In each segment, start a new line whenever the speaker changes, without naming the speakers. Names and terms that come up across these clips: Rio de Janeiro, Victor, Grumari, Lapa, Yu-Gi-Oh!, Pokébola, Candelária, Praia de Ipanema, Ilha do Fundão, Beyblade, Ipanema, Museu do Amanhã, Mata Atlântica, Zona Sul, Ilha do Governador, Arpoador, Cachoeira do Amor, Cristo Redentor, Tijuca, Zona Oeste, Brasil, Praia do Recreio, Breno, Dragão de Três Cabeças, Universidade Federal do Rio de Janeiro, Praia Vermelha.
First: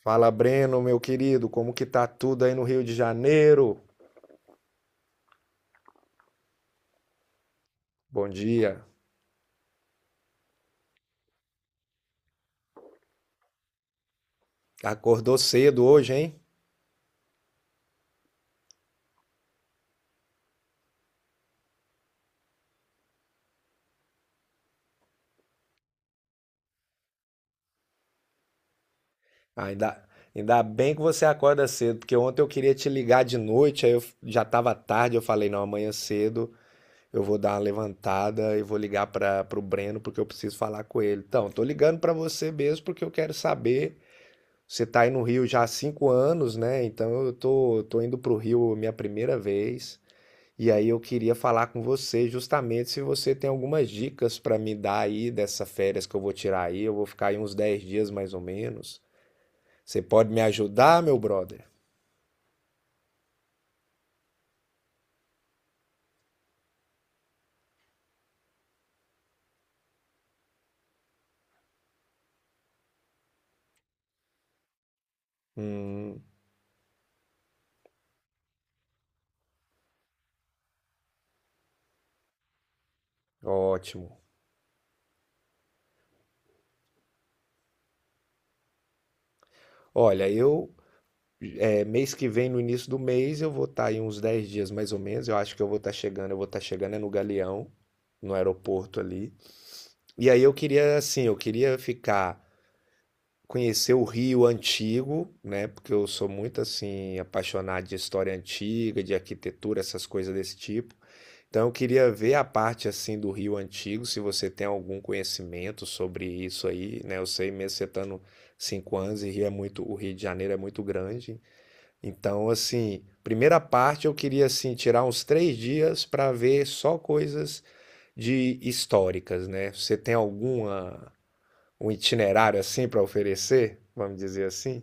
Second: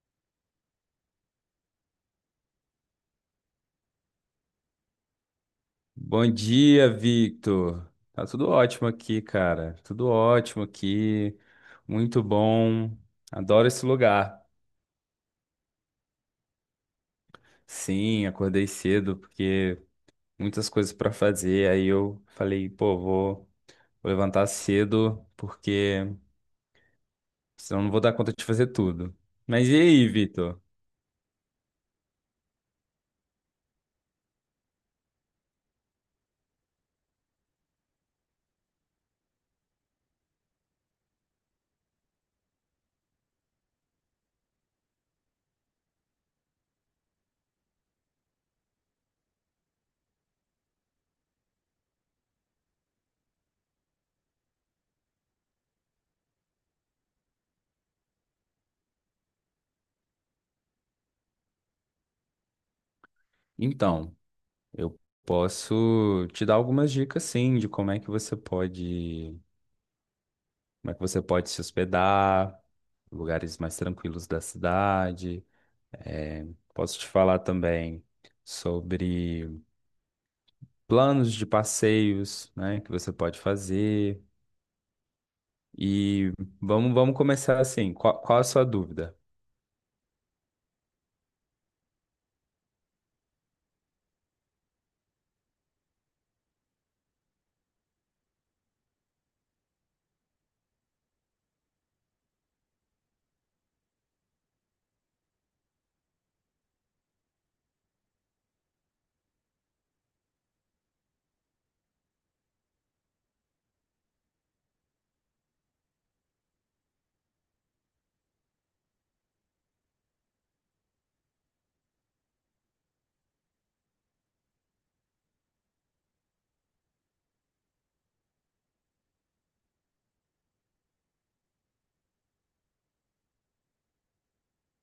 Fala, Breno, meu querido, como que tá tudo aí no Rio de Janeiro?
Bom dia, Victor. Tá
Bom
tudo
dia.
ótimo aqui, cara. Tudo ótimo aqui. Muito bom. Adoro esse lugar.
Acordou cedo hoje, hein?
Sim, acordei cedo porque muitas coisas para fazer. Aí eu falei, pô, vou levantar cedo porque senão não vou dar conta de fazer tudo.
Ah,
Mas e
Ainda,
aí, Victor?
ainda bem que você acorda cedo, porque ontem eu queria te ligar de noite, aí já tava tarde, eu falei, não, amanhã cedo eu vou dar uma levantada e vou ligar para pro Breno porque eu preciso falar com ele. Então, tô ligando para você mesmo porque eu quero saber. Você tá aí no Rio já há 5 anos, né? Então eu tô indo pro Rio minha primeira vez. E aí eu queria falar com você justamente se você tem algumas dicas para me dar aí dessas férias que eu vou tirar aí. Eu vou ficar aí uns 10 dias mais ou menos. Você pode me ajudar, meu brother?
Então, eu posso te dar algumas dicas, sim, de como é que você pode se hospedar, lugares mais tranquilos da cidade.
Hum,
É, posso te falar também sobre planos de passeios, né, que você pode
ótimo.
fazer. E vamos começar assim. Qual a sua dúvida?
Olha, mês que vem, no início do mês, eu vou estar aí uns 10 dias mais ou menos. Eu acho que eu vou estar chegando é no Galeão, no aeroporto ali. E aí eu queria ficar Conhecer o Rio antigo, né? Porque eu sou muito assim apaixonado de história antiga, de arquitetura, essas coisas desse tipo. Então eu queria ver a parte assim do Rio antigo, se você tem algum conhecimento sobre isso aí, né? Eu sei mesmo você estando 5 anos e o Rio de Janeiro é muito grande. Então assim, primeira parte eu queria assim tirar uns três dias para ver só coisas de históricas, né? Você tem alguma um itinerário assim para oferecer, vamos dizer assim?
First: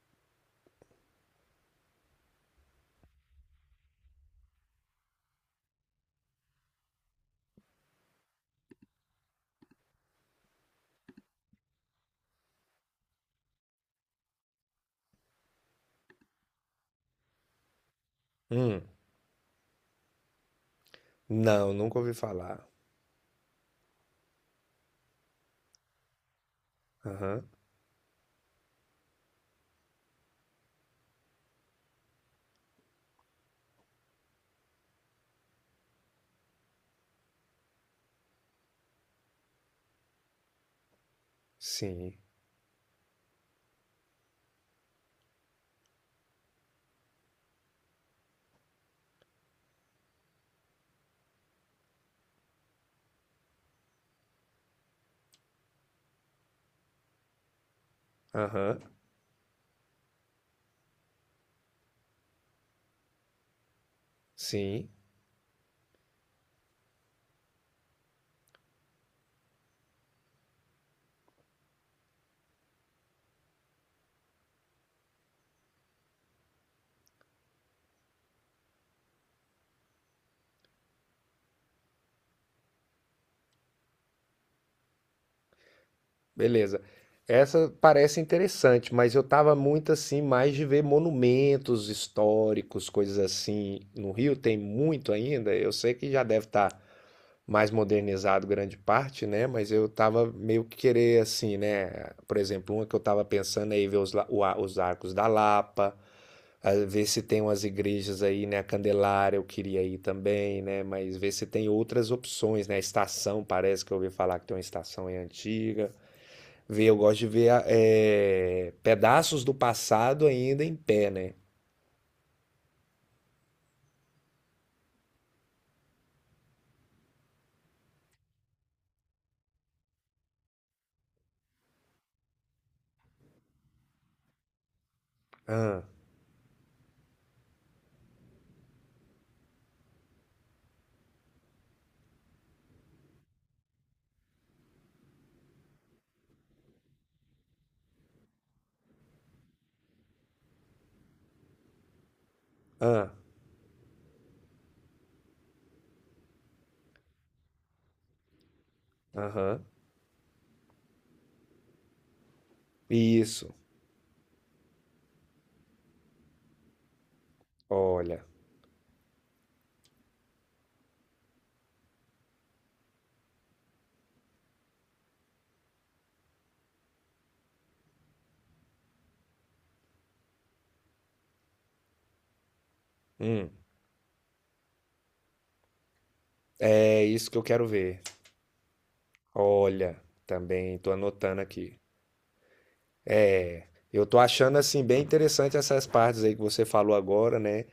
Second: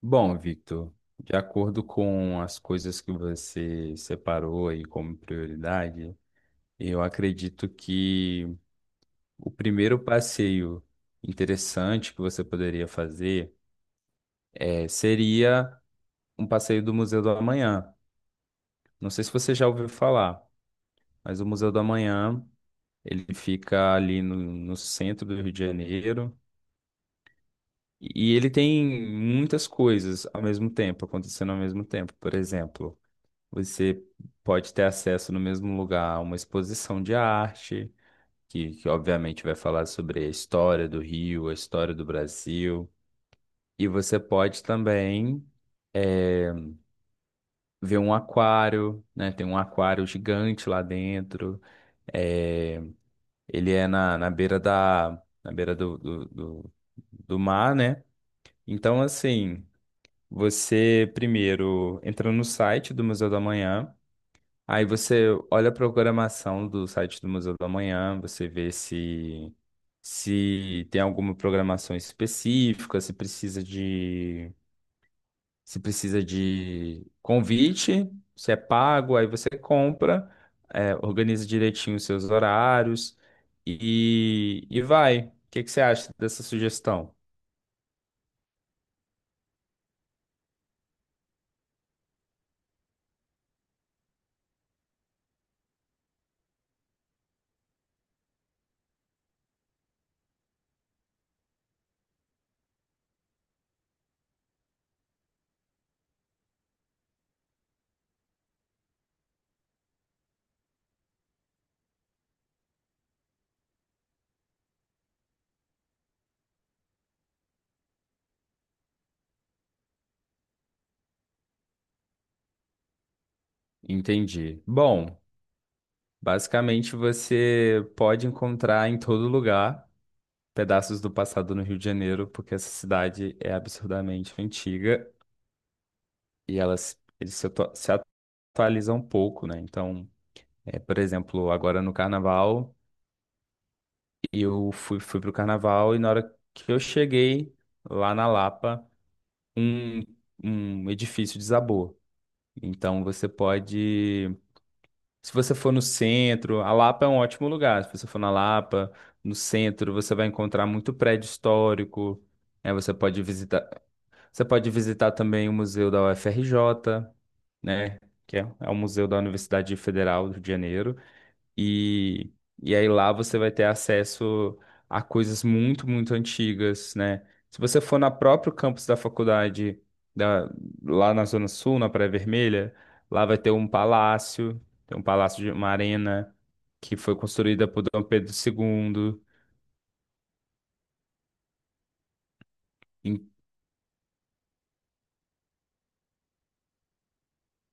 Bom, Victor, de acordo com as coisas que você separou aí como prioridade, eu acredito que o primeiro passeio interessante que você poderia fazer seria um passeio do Museu do Amanhã.
Hum,
Não sei se você já ouviu falar, mas o Museu
não,
do
nunca ouvi
Amanhã,
falar.
ele fica ali no centro do Rio de Janeiro,
Aham,
e ele tem muitas coisas ao mesmo tempo, acontecendo ao mesmo tempo. Por exemplo, você pode ter acesso no mesmo lugar a uma exposição de arte, que obviamente vai falar sobre a história do Rio, a história do
sim.
Brasil. E você pode também eh, ver um aquário, né? Tem um aquário gigante lá dentro. É, ele é na beira do mar, né?
Aham,
Então, assim, você primeiro entra no site do Museu da Manhã, aí
sim.
você olha a programação do site do Museu da Manhã, você vê se tem alguma programação específica, se precisa de você precisa de convite, você é pago, aí você compra, é, organiza direitinho os seus horários e vai. O que que você acha dessa
Beleza.
sugestão?
Essa parece interessante, mas eu tava muito assim, mais de ver monumentos históricos, coisas assim. No Rio tem muito ainda, eu sei que já deve estar mais modernizado grande parte, né? Mas eu tava meio que querer assim, né? Por exemplo, uma que eu tava pensando aí ver os, la- o a- os arcos da Lapa, ah, ver se tem umas igrejas aí, né? A Candelária eu queria ir também, né? Mas ver se tem outras opções, né? A estação, parece que eu ouvi falar que tem uma estação aí antiga. Ver, eu gosto de ver pedaços do passado ainda em pé, né?
Entendi. Bom, basicamente você pode encontrar em todo lugar pedaços do passado no Rio de Janeiro, porque essa cidade é absurdamente antiga
Ah,
e elas eles se atualizam um pouco, né? Então, é, por exemplo, agora no Carnaval. E eu fui pro carnaval, e na hora que eu cheguei lá na Lapa, um, um edifício desabou. Então
ah,
você pode, se você for no centro, a Lapa é um ótimo lugar. Se você for na Lapa, no
aham.
centro, você vai encontrar muito prédio histórico, né? Você pode
Isso,
visitar também o Museu da UFRJ, né?
olha.
Que é o Museu da Universidade Federal do Rio de Janeiro. E, e aí lá você vai ter acesso a coisas muito, muito antigas, né? Se você for na próprio campus da faculdade, da- lá na Zona Sul, na Praia Vermelha, lá vai
Hum,
ter um palácio, tem um palácio de uma arena que
é
foi
isso que eu quero
construída por
ver.
Dom Pedro II.
Olha, também estou anotando aqui.
E,
Eu estou achando assim bem interessante essas partes aí que você falou agora, né?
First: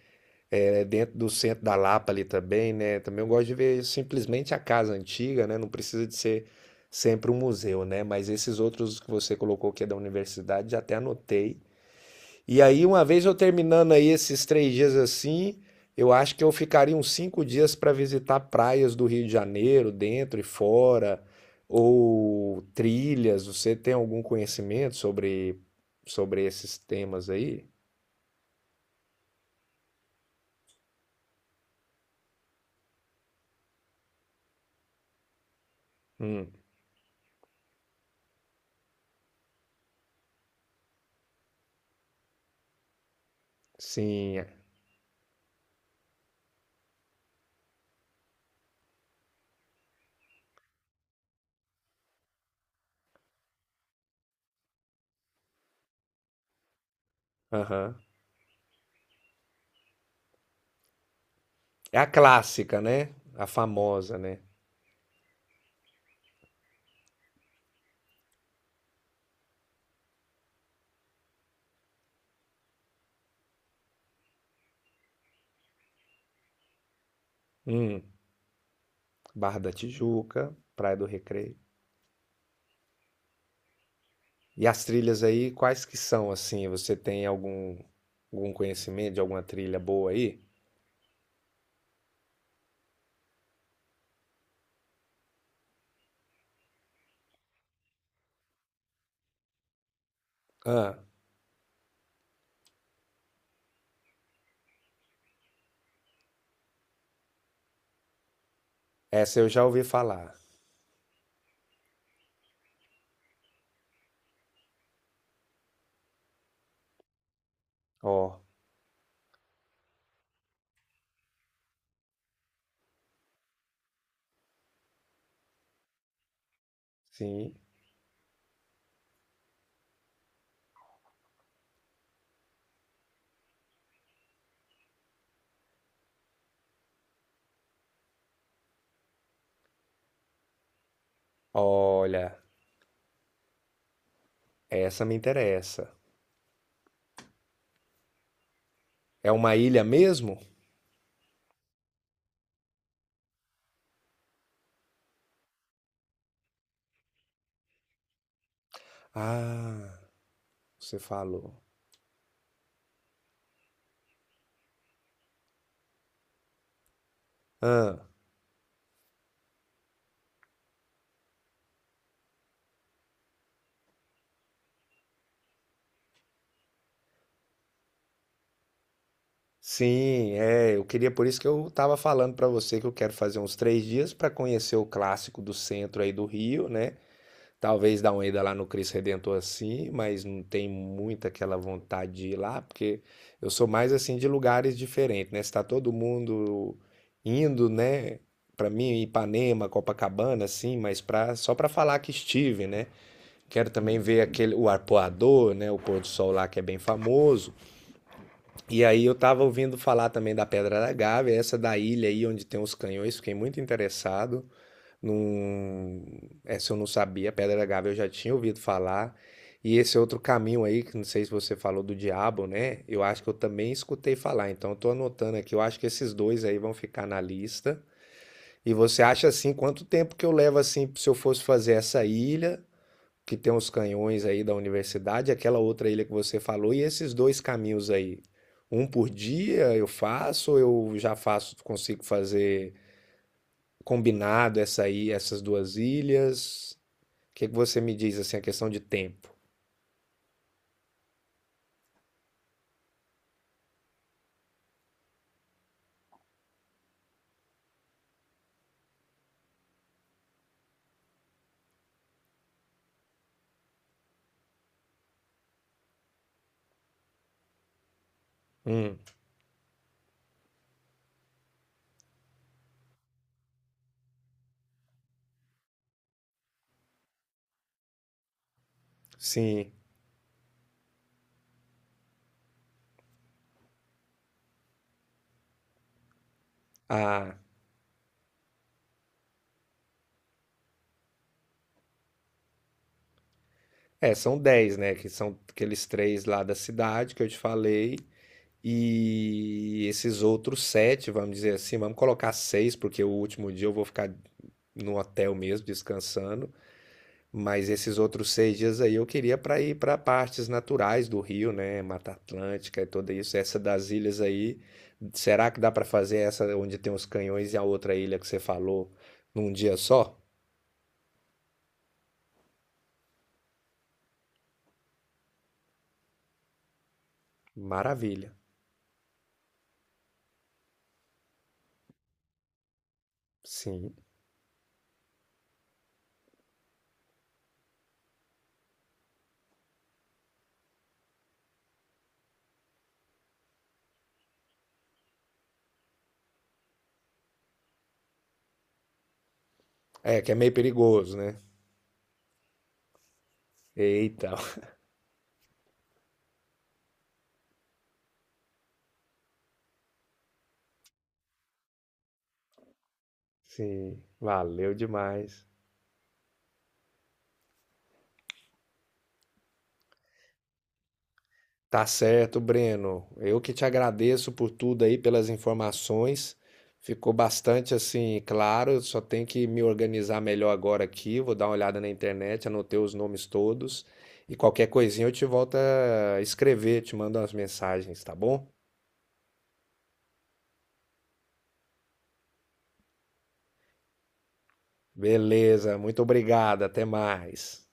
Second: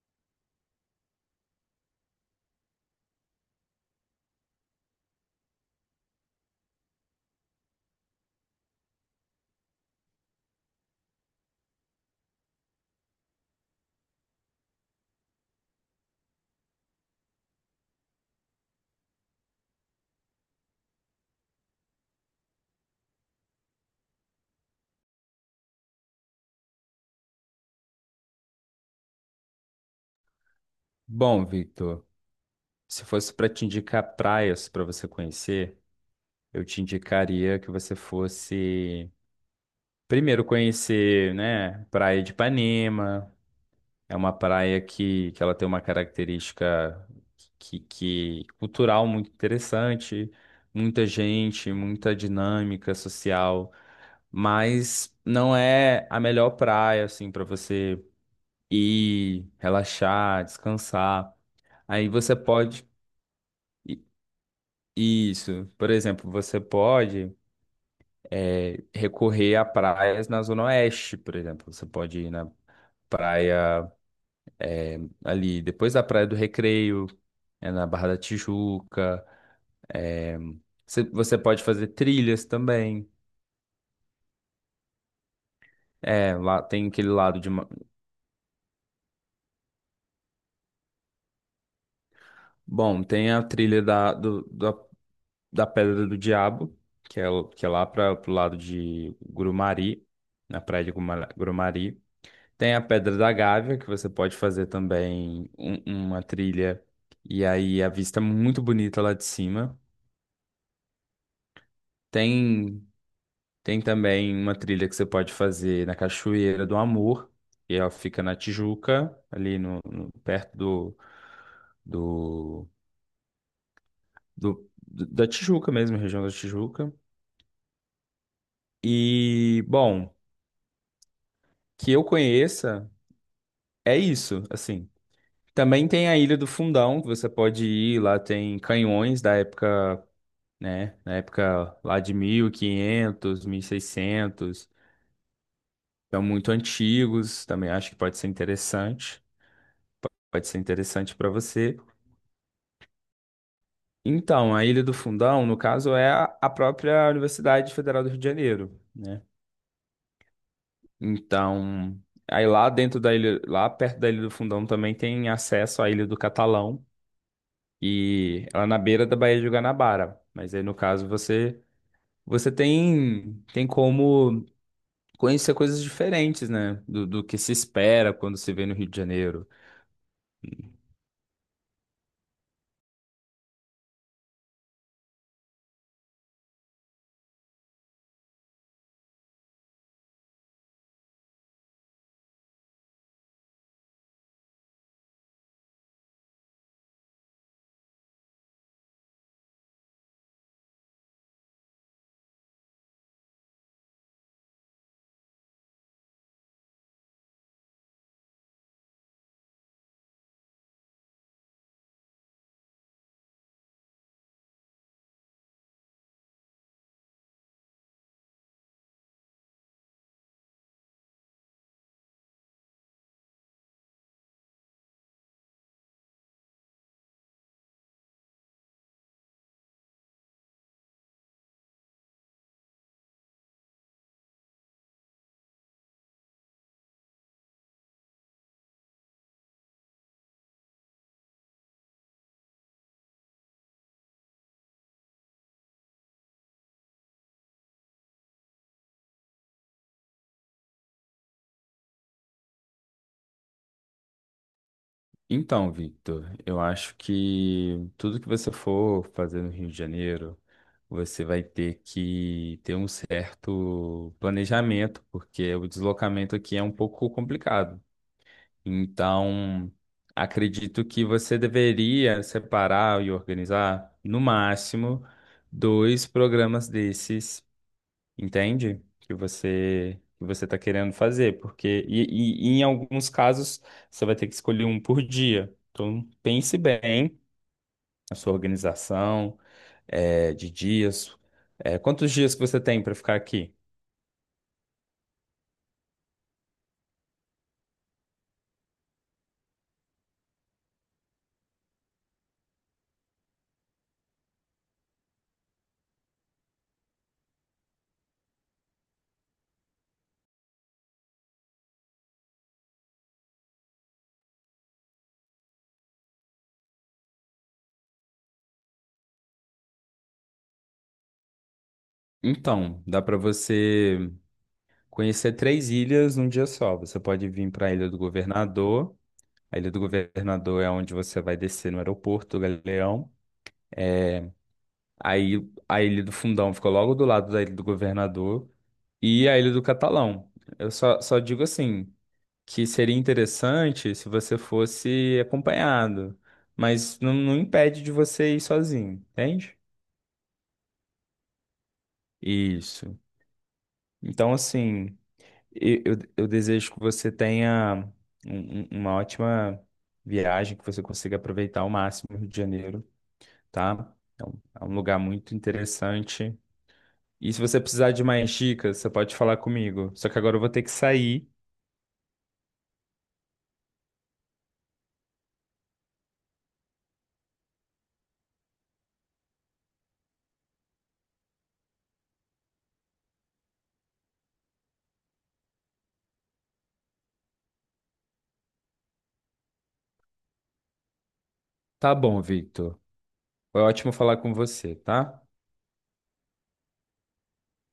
É, dentro do centro da Lapa ali também, né? Também eu gosto de ver simplesmente a casa antiga, né? Não precisa de ser sempre um museu, né? Mas esses outros que você colocou que é da universidade, já até anotei. E aí, uma vez eu terminando aí esses três dias assim, eu acho que eu ficaria uns 5 dias para visitar praias do Rio de Janeiro, dentro e fora, ou trilhas. Você tem algum conhecimento sobre esses temas aí?
bom, Victor, se fosse para te indicar praias para você conhecer,
Hum,
eu te indicaria que você fosse primeiro conhecer, né, Praia de Ipanema. É uma
sim, é,
praia que ela tem uma característica que cultural muito interessante, muita gente, muita dinâmica social, mas não é a melhor praia assim para
aham.
você ir, relaxar, descansar.
É a
Aí você
clássica,
pode
né? A
i-
famosa, né?
isso, por exemplo, você pode recorrer a praias na Zona Oeste, por exemplo, você pode ir na praia ali depois da Praia do Recreio, é na
Hum,
Barra da Tijuca.
Barra da
É,
Tijuca, Praia do
você
Recreio.
pode fazer trilhas também.
E as trilhas aí, quais que são
É, lá
assim?
tem
Você
aquele
tem
lado de.
algum conhecimento de alguma trilha boa aí?
Bom, tem a trilha da Pedra do Diabo, que é lá para pro lado de Grumari, na praia de
Ah,
Grumari. Tem a Pedra da Gávea, que você pode fazer também uma trilha. E aí a vista é muito bonita lá de
essa eu já
cima.
ouvi falar.
Tem. Tem também uma trilha que você pode fazer na Cachoeira do Amor, que ela fica na
Ó,
Tijuca, ali no, no- perto do, do, do- do- da Tijuca mesmo, região da Tijuca.
sim.
E, bom, que eu conheça, é isso, assim. Também tem a Ilha do Fundão, que você pode ir, lá tem canhões da época, né, na época lá de
Olha,
1500, seiscentos,
essa me interessa.
são muito antigos, também acho que pode ser interessante.
É uma ilha mesmo?
Para você. Então, a Ilha do Fundão, no caso, é a própria Universidade Federal do Rio de Janeiro, né?
Ah, você falou.
Então, aí lá dentro da ilha, lá perto da Ilha do Fundão também tem acesso à Ilha do Catalão,
Ah,
e ela é na beira da Baía de Guanabara. Mas aí, no caso, você tem como conhecer coisas diferentes, né? Do que se espera quando se vê no Rio de Janeiro.
sim, é. Eu queria, por isso que eu estava falando para você que eu quero fazer uns três dias para conhecer o clássico do centro aí do Rio, né? Talvez dá uma ida lá no Cristo Redentor assim, mas não tem muita aquela vontade de ir lá, porque eu sou mais assim de lugares diferentes, né? Está todo mundo indo, né? Para mim, Ipanema, Copacabana, assim, mas pra, só para falar que estive, né? Quero também ver aquele o arpoador, né? O pôr do sol lá que é bem famoso. E aí eu tava ouvindo falar também da Pedra da Gávea, essa da ilha aí onde tem os canhões, fiquei muito interessado. Não... Essa eu não sabia, Pedra da Gávea eu já tinha ouvido falar. E esse é outro caminho aí, que não sei se você falou do diabo, né? Eu acho que eu também escutei falar. Então eu tô anotando aqui, eu acho que esses dois aí vão ficar na lista. E você acha assim, quanto tempo que eu levo assim, se eu fosse fazer essa ilha, que tem os canhões aí da universidade, aquela outra ilha que você falou, e esses dois caminhos aí? Um por dia eu faço, ou consigo fazer combinado essa aí, essas duas ilhas? O que que você me diz assim, a questão de tempo?
Então, Victor, eu acho que tudo que você for fazer no Rio de Janeiro, você vai ter que ter um certo planejamento, porque o deslocamento aqui é um pouco complicado.
Hum,
Então, acredito que você deveria separar e organizar, no máximo, dois programas desses, entende? Que
sim.
você que você está querendo fazer, porque e em alguns casos você vai ter que escolher um por dia. Então pense bem
Ah,
na sua organização, é, de dias. É, quantos dias que você tem para ficar aqui?
é, são 10 né? Que são aqueles três lá da cidade que eu te falei. E esses outros 7, vamos dizer assim, vamos colocar 6, porque o último dia eu vou ficar no hotel mesmo, descansando. Mas esses outros 6 dias aí eu queria para ir para partes naturais do Rio, né? Mata Atlântica e tudo isso. Essa das ilhas aí, será que dá para fazer essa onde tem os canhões e a outra ilha que você falou num dia só?
Então, dá para você conhecer três ilhas num dia só. Você pode vir para a Ilha do
Maravilha.
Governador. A Ilha do Governador é onde você vai descer no aeroporto do Galeão.
Sim.
Aí a Ilha do Fundão fica logo do lado da Ilha do Governador e a Ilha do Catalão. Eu só digo assim, que seria interessante se você fosse acompanhado, mas não impede de você ir sozinho, entende?
É, que é meio perigoso, né?
Isso. Então,
Eita.
assim, eu desejo que você tenha uma ótima viagem, que você consiga aproveitar ao máximo o Rio de Janeiro, tá?
Sim.
É um, é
Valeu
um lugar muito
demais.
interessante. E se você precisar de mais dicas, você pode falar comigo. Só que agora eu vou ter que sair.
Tá certo, Breno. Eu que te agradeço por tudo aí, pelas informações. Ficou bastante assim, claro. Eu Só tenho que me organizar melhor agora aqui. Vou dar uma olhada na internet, anotei os nomes todos. E qualquer coisinha eu te volto a escrever, te mando umas mensagens, tá bom?
Tá bom, Victor. Foi ótimo falar com você, tá?
Beleza, muito obrigado. Até mais.